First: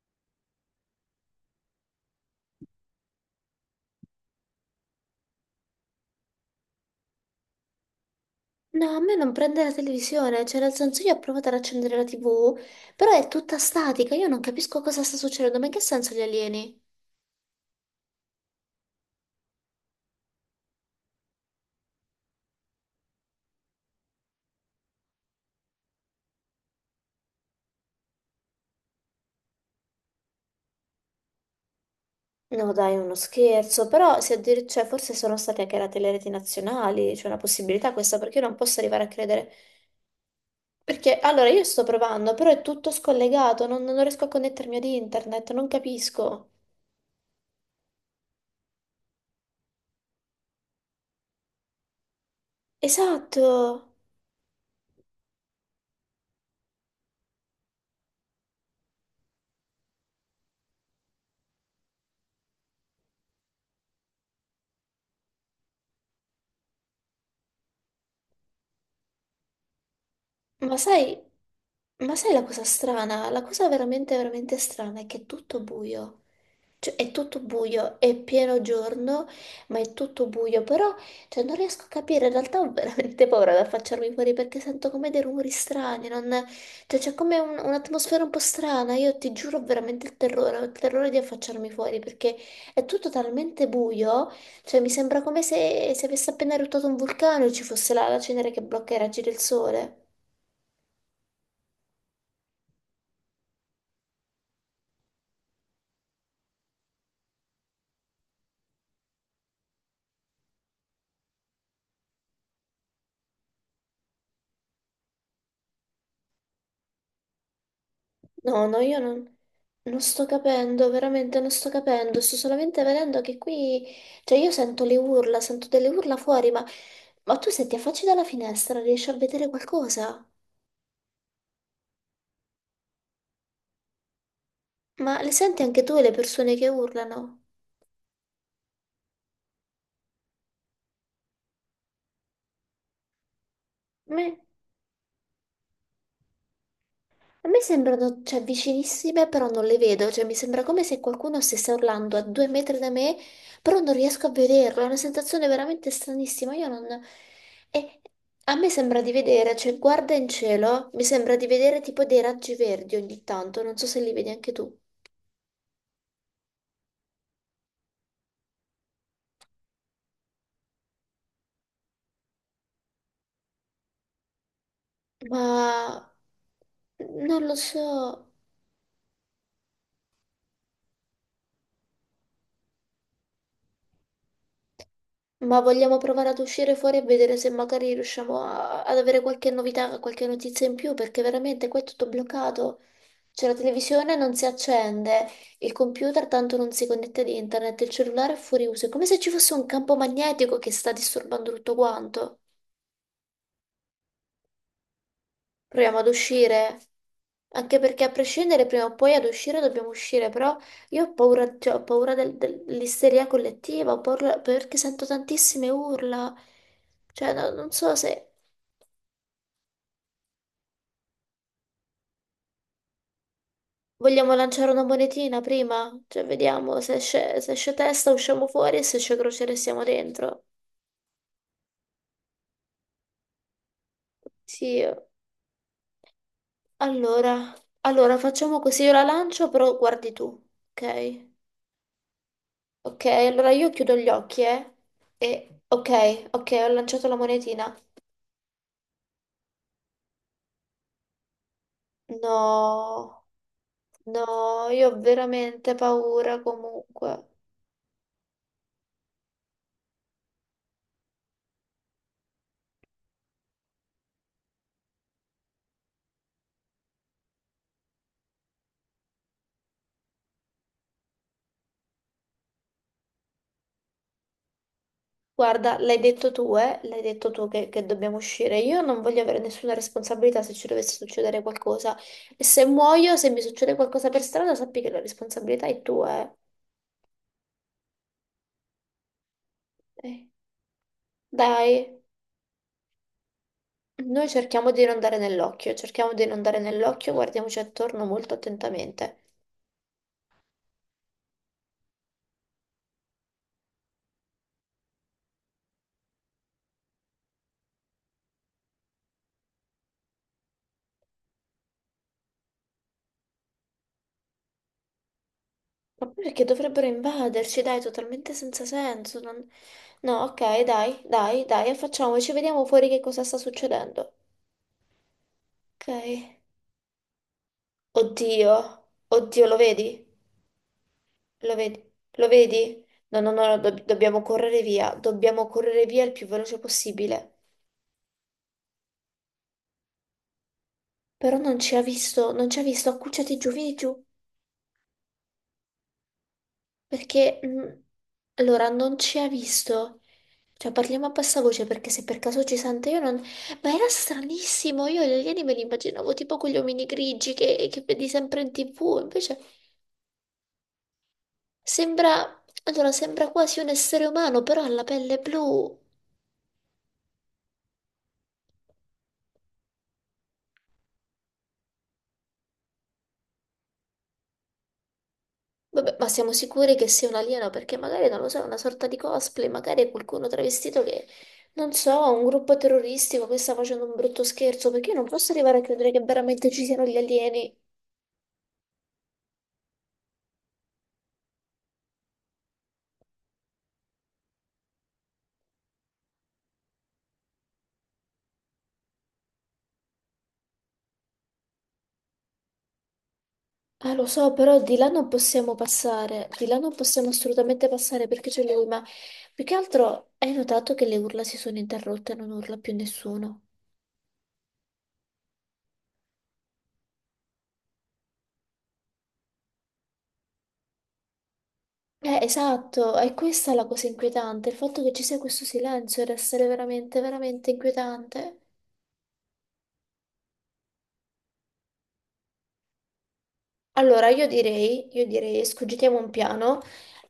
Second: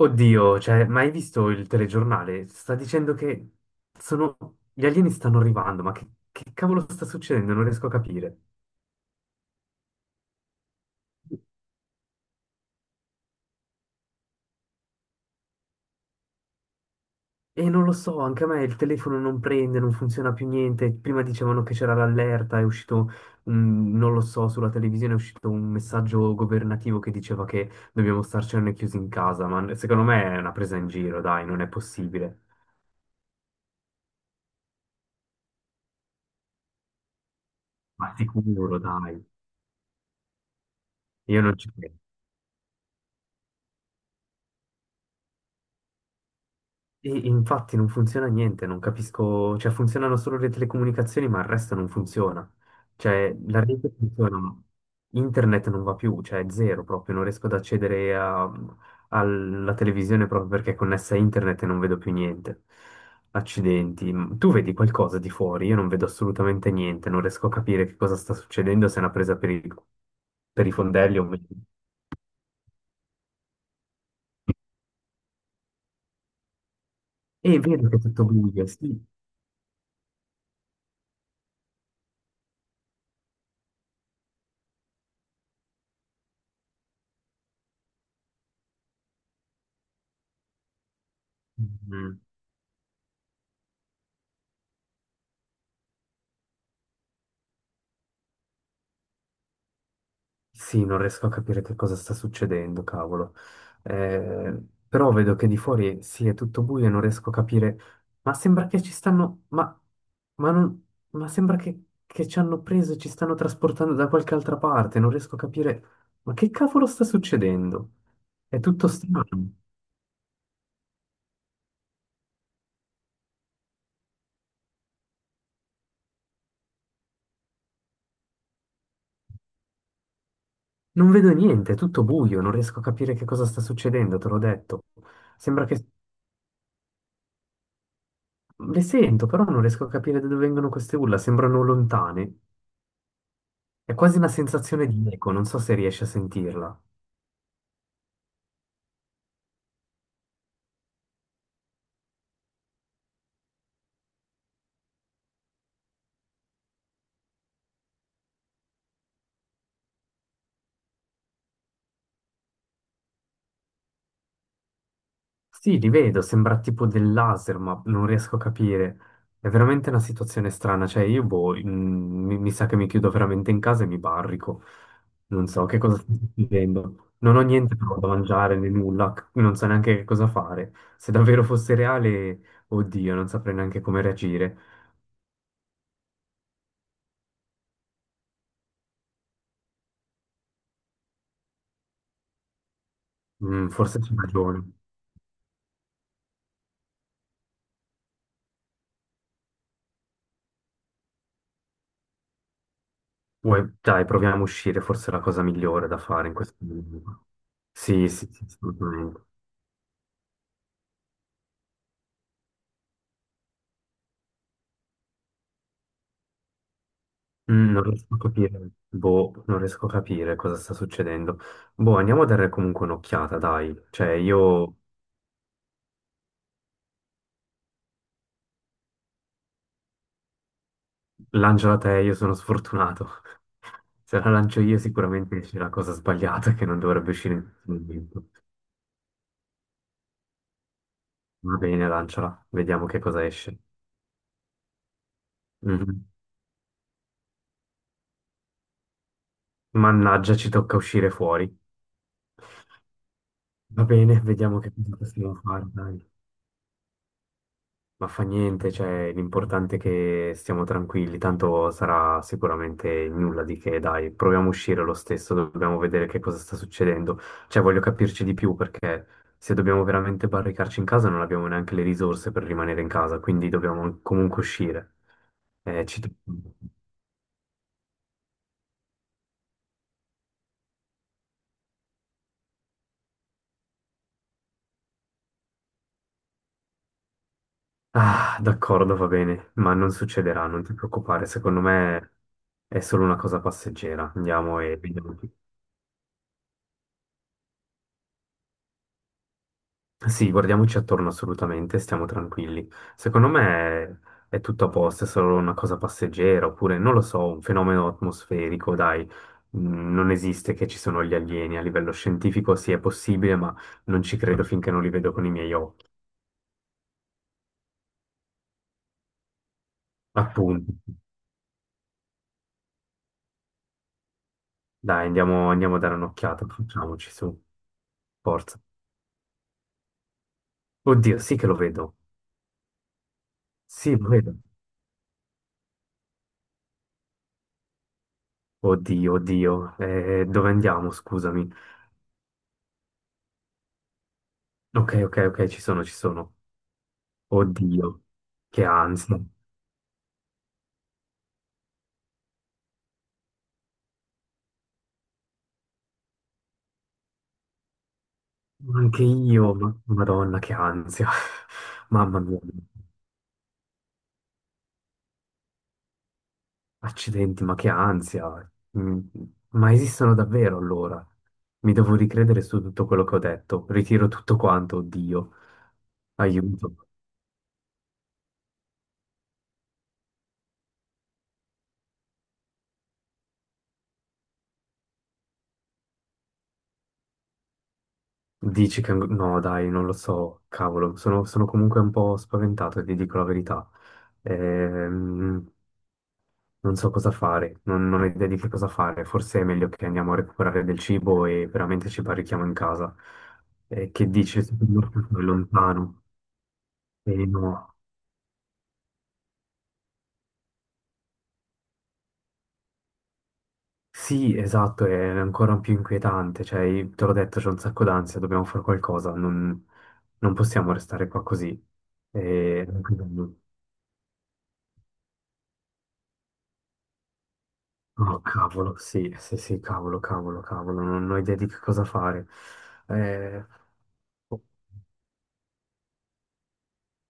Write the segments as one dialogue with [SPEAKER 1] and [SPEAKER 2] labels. [SPEAKER 1] Oddio, cioè, ma hai visto il telegiornale? Sta dicendo che sono... gli alieni stanno arrivando, ma che cavolo sta succedendo? Non riesco a capire.
[SPEAKER 2] No, a me non prende la televisione, cioè nel senso io ho provato ad accendere la TV, però è tutta statica, io non capisco cosa sta succedendo, ma in che senso gli alieni?
[SPEAKER 1] E non lo so, anche a me il telefono non prende, non funziona più niente. Prima dicevano che c'era l'allerta, è uscito, non lo so, sulla televisione è uscito un messaggio governativo che diceva che dobbiamo starcene chiusi in casa, ma secondo me è una presa in giro, dai, non è possibile.
[SPEAKER 2] No, dai, è uno scherzo, però se addir- cioè, forse sono state anche le telereti nazionali, c'è una possibilità
[SPEAKER 1] Ma
[SPEAKER 2] questa, perché io non
[SPEAKER 1] sicuro,
[SPEAKER 2] posso arrivare a
[SPEAKER 1] dai,
[SPEAKER 2] credere. Perché
[SPEAKER 1] io
[SPEAKER 2] allora
[SPEAKER 1] non
[SPEAKER 2] io
[SPEAKER 1] ci
[SPEAKER 2] sto
[SPEAKER 1] credo.
[SPEAKER 2] provando, però è tutto scollegato, non riesco a connettermi ad internet, non capisco.
[SPEAKER 1] Infatti non funziona niente, non capisco, cioè funzionano solo le telecomunicazioni, ma il resto non funziona. Cioè
[SPEAKER 2] Esatto,
[SPEAKER 1] la rete funziona, ma internet non va più, cioè è zero proprio, non riesco ad alla televisione proprio perché è connessa a internet e non vedo più niente. Accidenti, tu vedi qualcosa di fuori? Io non vedo assolutamente niente, non riesco a capire che cosa sta succedendo, se è una presa per per i
[SPEAKER 2] ma
[SPEAKER 1] fondelli
[SPEAKER 2] sai,
[SPEAKER 1] o meno.
[SPEAKER 2] ma sai la cosa strana? La cosa veramente, veramente strana è che è tutto buio. Cioè, è tutto
[SPEAKER 1] E vedo che
[SPEAKER 2] buio,
[SPEAKER 1] è
[SPEAKER 2] è
[SPEAKER 1] tutto
[SPEAKER 2] pieno
[SPEAKER 1] buio, sì.
[SPEAKER 2] giorno, ma è tutto buio, però cioè, non riesco a capire, in realtà ho veramente paura ad affacciarmi fuori perché sento come dei rumori strani, cioè, c'è come un'atmosfera un po' strana, io ti giuro ho veramente il terrore, ho il terrore di affacciarmi fuori
[SPEAKER 1] Mm.
[SPEAKER 2] perché è tutto talmente buio, cioè mi sembra come se, se avesse appena eruttato un vulcano e ci fosse la cenere che blocca i raggi del sole.
[SPEAKER 1] Sì, non riesco a capire che cosa sta succedendo, cavolo. Eh, però vedo che di fuori sì, è tutto buio e non riesco a capire. Ma sembra che ci stanno. Ma non- ma sembra che ci hanno preso e ci stanno trasportando da qualche altra parte. Non riesco a capire. Ma che cavolo sta succedendo? È
[SPEAKER 2] No, no,
[SPEAKER 1] tutto
[SPEAKER 2] io non,
[SPEAKER 1] strano.
[SPEAKER 2] non sto capendo, veramente non sto capendo, sto solamente vedendo che qui, cioè io sento le urla, sento delle urla fuori, ma tu se ti affacci dalla finestra riesci a vedere qualcosa?
[SPEAKER 1] Non vedo niente, è tutto buio, non riesco a capire che cosa sta succedendo, te l'ho detto.
[SPEAKER 2] Ma le senti
[SPEAKER 1] Sembra
[SPEAKER 2] anche
[SPEAKER 1] che
[SPEAKER 2] tu le persone che urlano?
[SPEAKER 1] le sento, però non riesco a capire da dove vengono queste urla, sembrano lontane. È quasi una
[SPEAKER 2] Me?
[SPEAKER 1] sensazione di eco, non so se riesci a sentirla.
[SPEAKER 2] A me sembrano, cioè, vicinissime, però non le vedo, cioè mi sembra come se qualcuno stesse urlando a due metri da me, però non riesco a vederlo, è una sensazione veramente stranissima, io non... E a me sembra di vedere, cioè, guarda in cielo, mi sembra di vedere tipo dei raggi verdi ogni tanto, non so se li vedi anche tu,
[SPEAKER 1] Sì, li vedo, sembra tipo del laser, ma non riesco a capire. È veramente una situazione strana, cioè io boh, mi sa che mi chiudo veramente in casa e mi barrico. Non so che cosa
[SPEAKER 2] ma...
[SPEAKER 1] sto succedendo. Non
[SPEAKER 2] non
[SPEAKER 1] ho
[SPEAKER 2] lo
[SPEAKER 1] niente
[SPEAKER 2] so.
[SPEAKER 1] però da mangiare né nulla, non so neanche che cosa fare. Se davvero fosse reale, oddio, non saprei neanche come reagire.
[SPEAKER 2] Ma vogliamo provare ad uscire fuori e vedere se magari riusciamo ad avere qualche novità, qualche notizia in più, perché veramente qua è tutto bloccato. C'è la
[SPEAKER 1] Mm, forse c'è
[SPEAKER 2] televisione, non si
[SPEAKER 1] ragione.
[SPEAKER 2] accende, il computer tanto non si connette ad internet, il cellulare è fuori uso. È come se ci fosse un campo magnetico che sta disturbando tutto quanto.
[SPEAKER 1] Dai, proviamo a uscire, forse è la cosa migliore da
[SPEAKER 2] Proviamo ad
[SPEAKER 1] fare in questo
[SPEAKER 2] uscire.
[SPEAKER 1] momento.
[SPEAKER 2] Anche perché
[SPEAKER 1] Sì,
[SPEAKER 2] a
[SPEAKER 1] sì, sì,
[SPEAKER 2] prescindere prima o poi
[SPEAKER 1] assolutamente.
[SPEAKER 2] ad uscire dobbiamo uscire, però io ho paura, cioè, ho paura dell'isteria collettiva, ho paura perché sento tantissime urla. Cioè, non
[SPEAKER 1] Mm, non
[SPEAKER 2] so
[SPEAKER 1] riesco a
[SPEAKER 2] se
[SPEAKER 1] capire, boh, non riesco a capire cosa sta succedendo. Boh, andiamo a dare comunque un'occhiata, dai. Cioè,
[SPEAKER 2] vogliamo lanciare
[SPEAKER 1] io
[SPEAKER 2] una monetina prima? Cioè, vediamo se esce, se esce testa usciamo fuori e se esce crociere siamo dentro.
[SPEAKER 1] lanciala te, io sono sfortunato. Se la lancio io
[SPEAKER 2] Sì,
[SPEAKER 1] sicuramente c'è la cosa sbagliata che non dovrebbe uscire in
[SPEAKER 2] allora,
[SPEAKER 1] questo
[SPEAKER 2] allora
[SPEAKER 1] momento.
[SPEAKER 2] facciamo così, io la lancio, però guardi tu, ok?
[SPEAKER 1] Va bene, lanciala, vediamo che
[SPEAKER 2] Ok,
[SPEAKER 1] cosa
[SPEAKER 2] allora
[SPEAKER 1] esce.
[SPEAKER 2] io chiudo gli occhi, eh? E,
[SPEAKER 1] Mhm.
[SPEAKER 2] ok, ok, ho lanciato la monetina.
[SPEAKER 1] Mannaggia, ci tocca uscire fuori.
[SPEAKER 2] No,
[SPEAKER 1] Va bene,
[SPEAKER 2] no,
[SPEAKER 1] vediamo che
[SPEAKER 2] io
[SPEAKER 1] cosa
[SPEAKER 2] ho
[SPEAKER 1] possiamo fare,
[SPEAKER 2] veramente
[SPEAKER 1] dai.
[SPEAKER 2] paura comunque.
[SPEAKER 1] Ma fa niente, cioè, l'importante è che stiamo tranquilli, tanto sarà sicuramente nulla di che, dai, proviamo a uscire lo stesso, dobbiamo vedere che cosa sta succedendo. Cioè, voglio capirci di più perché se dobbiamo veramente barricarci in casa non abbiamo neanche le risorse per rimanere in casa, quindi dobbiamo comunque uscire.
[SPEAKER 2] Guarda, l'hai
[SPEAKER 1] Ci...
[SPEAKER 2] detto tu, eh? L'hai detto tu che dobbiamo uscire. Io non voglio avere nessuna responsabilità se ci dovesse succedere qualcosa. E se muoio, se mi succede qualcosa per strada, sappi che la responsabilità è tua, eh.
[SPEAKER 1] Ah, d'accordo, va bene, ma non
[SPEAKER 2] Eh,
[SPEAKER 1] succederà, non ti preoccupare, secondo
[SPEAKER 2] dai,
[SPEAKER 1] me è solo una cosa passeggera.
[SPEAKER 2] noi
[SPEAKER 1] Andiamo
[SPEAKER 2] cerchiamo
[SPEAKER 1] e
[SPEAKER 2] di non dare
[SPEAKER 1] vediamo.
[SPEAKER 2] nell'occhio, cerchiamo di non dare nell'occhio, guardiamoci attorno molto attentamente.
[SPEAKER 1] Sì, guardiamoci attorno assolutamente, stiamo tranquilli. Secondo me è tutto a posto, è solo una cosa passeggera, oppure non lo so, un fenomeno atmosferico, dai. Mm, non esiste che ci sono gli alieni a livello scientifico, sì, è possibile, ma non ci credo finché non li vedo con i miei occhi.
[SPEAKER 2] Ma poi perché dovrebbero invaderci? Dai, totalmente senza senso. No, ok,
[SPEAKER 1] Appunto.
[SPEAKER 2] dai, dai, dai, facciamoci, vediamo fuori che cosa sta succedendo.
[SPEAKER 1] Dai, andiamo, andiamo a dare
[SPEAKER 2] Ok.
[SPEAKER 1] un'occhiata, facciamoci su,
[SPEAKER 2] Oddio,
[SPEAKER 1] forza.
[SPEAKER 2] oddio, lo vedi?
[SPEAKER 1] Oddio, sì che
[SPEAKER 2] Lo
[SPEAKER 1] lo
[SPEAKER 2] vedi?
[SPEAKER 1] vedo.
[SPEAKER 2] Lo vedi? No, no, no,
[SPEAKER 1] Sì, lo vedo.
[SPEAKER 2] dobbiamo correre via il più veloce possibile.
[SPEAKER 1] Oddio, oddio. Dove andiamo?
[SPEAKER 2] Però
[SPEAKER 1] Scusami.
[SPEAKER 2] non ci ha visto, non ci ha visto, accucciati giù, vieni giù,
[SPEAKER 1] Ok, ok, ok, ci sono, ci sono.
[SPEAKER 2] perché...
[SPEAKER 1] Oddio, che
[SPEAKER 2] allora, non ci
[SPEAKER 1] ansia.
[SPEAKER 2] ha visto. Cioè, parliamo a bassa voce perché se per caso ci sente io non... Ma era stranissimo, io gli alieni me li immaginavo tipo quegli omini grigi che vedi sempre in
[SPEAKER 1] Ma
[SPEAKER 2] tv,
[SPEAKER 1] anche
[SPEAKER 2] invece
[SPEAKER 1] io, Madonna, che ansia. Mamma mia,
[SPEAKER 2] sembra... Allora, sembra quasi un essere umano, però ha la pelle blu.
[SPEAKER 1] accidenti, ma che ansia. Mm, ma esistono davvero allora? Mi devo ricredere su tutto quello che ho detto. Ritiro tutto quanto, oddio.
[SPEAKER 2] Vabbè, ma siamo sicuri
[SPEAKER 1] Aiuto.
[SPEAKER 2] che sia un alieno perché magari, non lo so, è una sorta di cosplay, magari è qualcuno travestito che, non so, un gruppo terroristico che sta facendo un brutto scherzo, perché io non posso arrivare a credere che veramente ci siano gli alieni.
[SPEAKER 1] Dici che... No, dai, non lo so, cavolo. Sono comunque un po' spaventato, ti dico la verità. Ehm, Non so cosa fare, non ho idea di che cosa fare. Forse è meglio che andiamo a recuperare del cibo e veramente ci barrichiamo in casa.
[SPEAKER 2] Ah, lo
[SPEAKER 1] Che
[SPEAKER 2] so,
[SPEAKER 1] dice?
[SPEAKER 2] però di là
[SPEAKER 1] Secondo
[SPEAKER 2] non
[SPEAKER 1] me è
[SPEAKER 2] possiamo
[SPEAKER 1] lontano.
[SPEAKER 2] passare, di là non possiamo
[SPEAKER 1] E no.
[SPEAKER 2] assolutamente passare perché c'è lui, ma più che altro hai notato che le urla si sono interrotte e non urla più nessuno.
[SPEAKER 1] Sì, esatto, è ancora più inquietante. Cioè, te l'ho detto, c'è un sacco d'ansia, dobbiamo fare qualcosa. Non possiamo restare qua così. E...
[SPEAKER 2] Esatto, è questa la cosa inquietante, il fatto che ci sia questo silenzio deve essere veramente, veramente
[SPEAKER 1] Oh,
[SPEAKER 2] inquietante.
[SPEAKER 1] cavolo, sì, sì, sì, cavolo, cavolo, cavolo. Non ho idea di che cosa fare. Eh...
[SPEAKER 2] Allora, io direi, scogitiamo un piano,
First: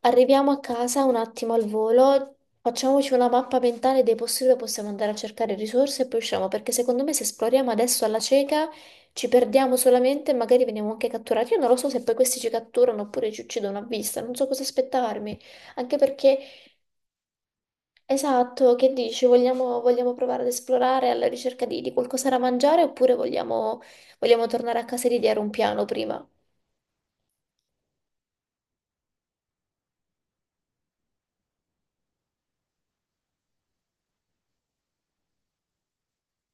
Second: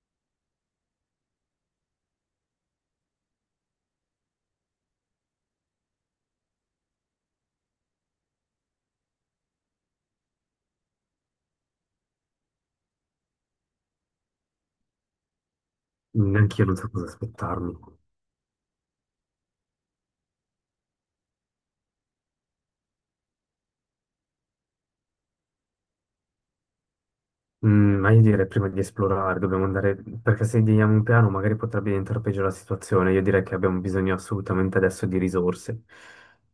[SPEAKER 2] arriviamo a casa un attimo al volo, facciamoci una mappa mentale dei posti dove possiamo andare a cercare risorse e poi usciamo, perché secondo me se esploriamo adesso alla cieca ci perdiamo solamente e magari veniamo anche catturati. Io non lo so se poi questi ci catturano oppure ci uccidono a vista, non so cosa aspettarmi, anche perché,
[SPEAKER 1] Neanche io non so cosa aspettarmi.
[SPEAKER 2] esatto, che dici, vogliamo, vogliamo provare ad esplorare alla ricerca di qualcosa da mangiare oppure vogliamo, vogliamo tornare a casa e ideare un piano prima?
[SPEAKER 1] Mm, ma io direi prima di esplorare, dobbiamo andare, perché se diamo un piano magari potrebbe diventare peggio la situazione. Io direi che abbiamo bisogno assolutamente adesso di risorse.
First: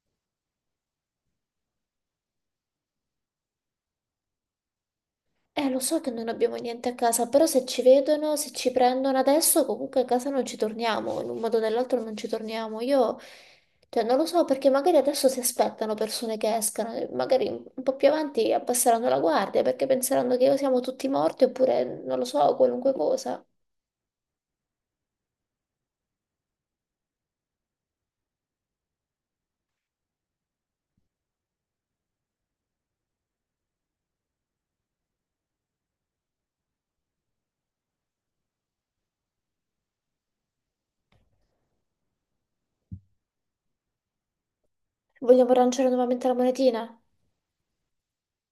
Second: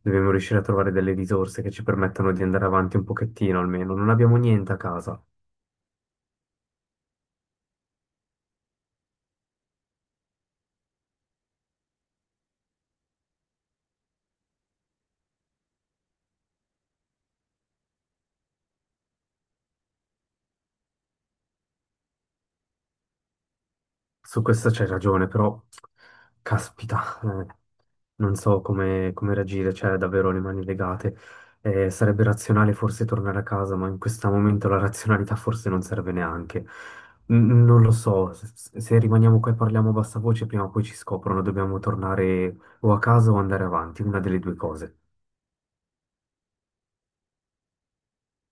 [SPEAKER 1] Dobbiamo riuscire a trovare delle risorse che ci permettano di andare avanti un pochettino almeno. Non abbiamo niente a casa.
[SPEAKER 2] Lo so che non abbiamo niente a casa, però se ci vedono, se ci prendono adesso, comunque a casa non ci torniamo, in un modo o nell'altro non ci torniamo. Io, cioè, non lo so perché magari adesso si aspettano persone che escano, e magari un po' più avanti abbasseranno la guardia perché penseranno che siamo tutti morti oppure, non lo so, qualunque cosa.
[SPEAKER 1] Su questo c'hai ragione, però caspita, non so come, come reagire, cioè davvero le mani legate. Sarebbe razionale forse tornare a casa, ma in questo momento la razionalità forse non serve neanche. Non lo so, se rimaniamo qua e parliamo a bassa voce, prima o poi ci scoprono, dobbiamo tornare o a casa o andare avanti, una delle due cose.
[SPEAKER 2] Vogliamo lanciare nuovamente la monetina?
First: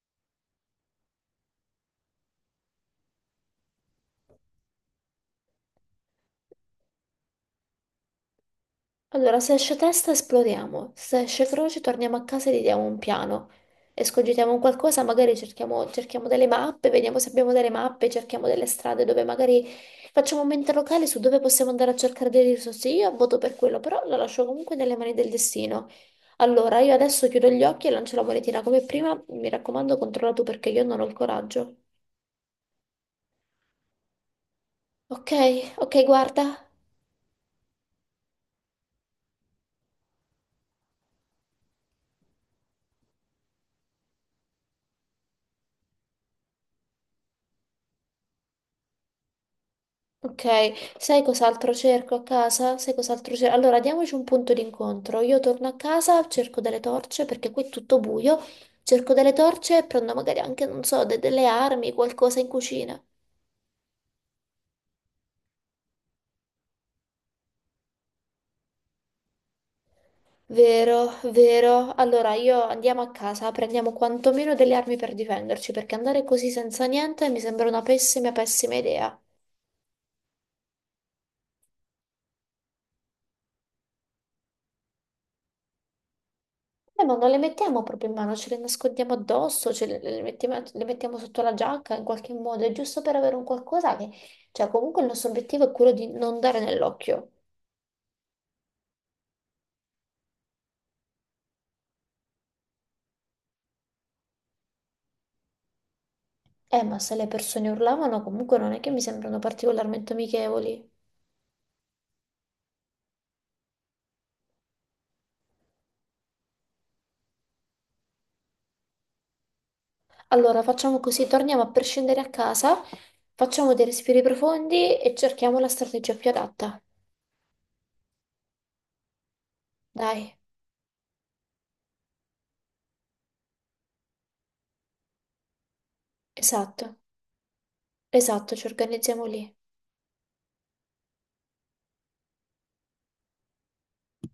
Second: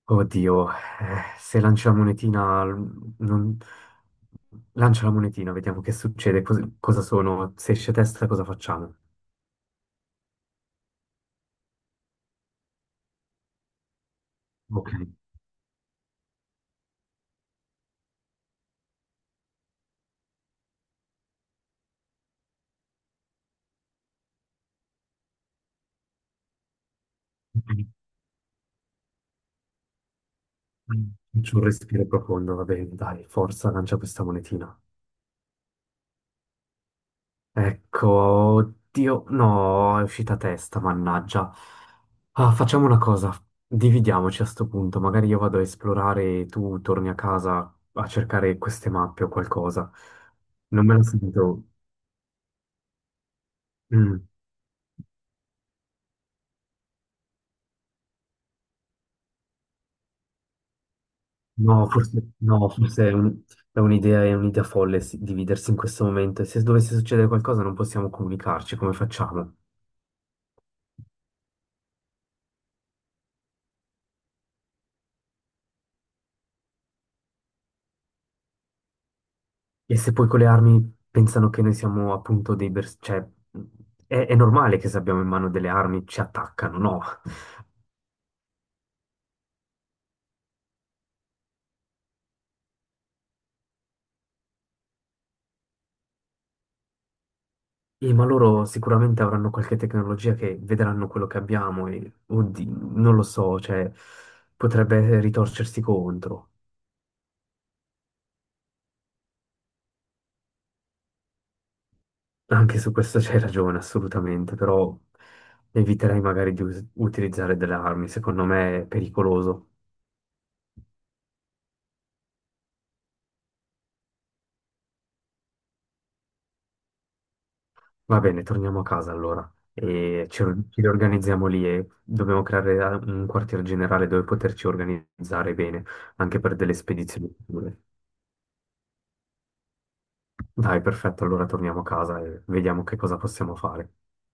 [SPEAKER 1] Oddio, se lancia la monetina, non... lancia la monetina, vediamo che succede, cosa sono, se esce testa cosa facciamo?
[SPEAKER 2] Allora, se esce testa esploriamo, se esce croce torniamo a casa e gli diamo un piano. E scogitiamo un
[SPEAKER 1] Ok,
[SPEAKER 2] qualcosa, magari cerchiamo, cerchiamo delle mappe, vediamo se abbiamo delle mappe, cerchiamo delle strade dove magari facciamo un mente locale su dove possiamo andare a cercare delle risorse. Io voto per quello, però lo lascio comunque nelle mani del destino. Allora, io adesso chiudo gli occhi e lancio la monetina come prima. Mi raccomando, controlla tu perché io non ho il
[SPEAKER 1] faccio un
[SPEAKER 2] coraggio.
[SPEAKER 1] respiro profondo, va bene, dai, forza, lancia questa monetina.
[SPEAKER 2] Ok, ok, guarda.
[SPEAKER 1] Ecco, oddio, no, è uscita testa, mannaggia. Ah, facciamo una cosa, dividiamoci a sto punto, magari io vado a esplorare e tu torni a casa a cercare queste mappe o qualcosa.
[SPEAKER 2] Ok,
[SPEAKER 1] Non me la
[SPEAKER 2] sai
[SPEAKER 1] sento.
[SPEAKER 2] cos'altro cerco a casa? Sai cos'altro cerco? Allora, diamoci un
[SPEAKER 1] Mm.
[SPEAKER 2] punto d'incontro. Io torno a casa, cerco delle torce perché qui è tutto buio. Cerco delle torce e prendo magari anche, non so, delle
[SPEAKER 1] No,
[SPEAKER 2] armi,
[SPEAKER 1] forse,
[SPEAKER 2] qualcosa in
[SPEAKER 1] no,
[SPEAKER 2] cucina.
[SPEAKER 1] forse è è un'idea folle sì, dividersi in questo momento. E se dovesse succedere qualcosa non possiamo comunicarci, come facciamo?
[SPEAKER 2] Vero, vero. Allora, io andiamo a casa, prendiamo quantomeno delle armi per difenderci, perché andare così senza niente mi sembra una pessima, pessima idea.
[SPEAKER 1] E se poi con le armi pensano che noi siamo appunto dei... cioè, è normale che se abbiamo in mano delle armi ci attaccano, no?
[SPEAKER 2] Ma non le mettiamo proprio in mano, ce le nascondiamo addosso, le mettiamo sotto la giacca in qualche modo, è giusto per avere un qualcosa che... Cioè, comunque il nostro obiettivo è quello di non dare nell'occhio.
[SPEAKER 1] E ma loro sicuramente avranno qualche tecnologia che vedranno quello che abbiamo e, oddio, non lo so, cioè, potrebbe ritorcersi contro.
[SPEAKER 2] Ma se le persone urlavano, comunque non è che mi sembrano particolarmente amichevoli.
[SPEAKER 1] Anche su questo c'hai ragione, assolutamente, però eviterei magari di utilizzare delle armi, secondo me è pericoloso.
[SPEAKER 2] Allora, facciamo così, torniamo a prescindere a casa, facciamo dei respiri profondi e cerchiamo la strategia più adatta.
[SPEAKER 1] Va bene, torniamo a casa allora e
[SPEAKER 2] Dai,
[SPEAKER 1] ci riorganizziamo lì e dobbiamo creare un quartier generale dove poterci organizzare bene, anche per delle
[SPEAKER 2] esatto,
[SPEAKER 1] spedizioni future.
[SPEAKER 2] esatto, ci organizziamo lì.
[SPEAKER 1] Dai, perfetto, allora torniamo a casa e vediamo che cosa possiamo fare.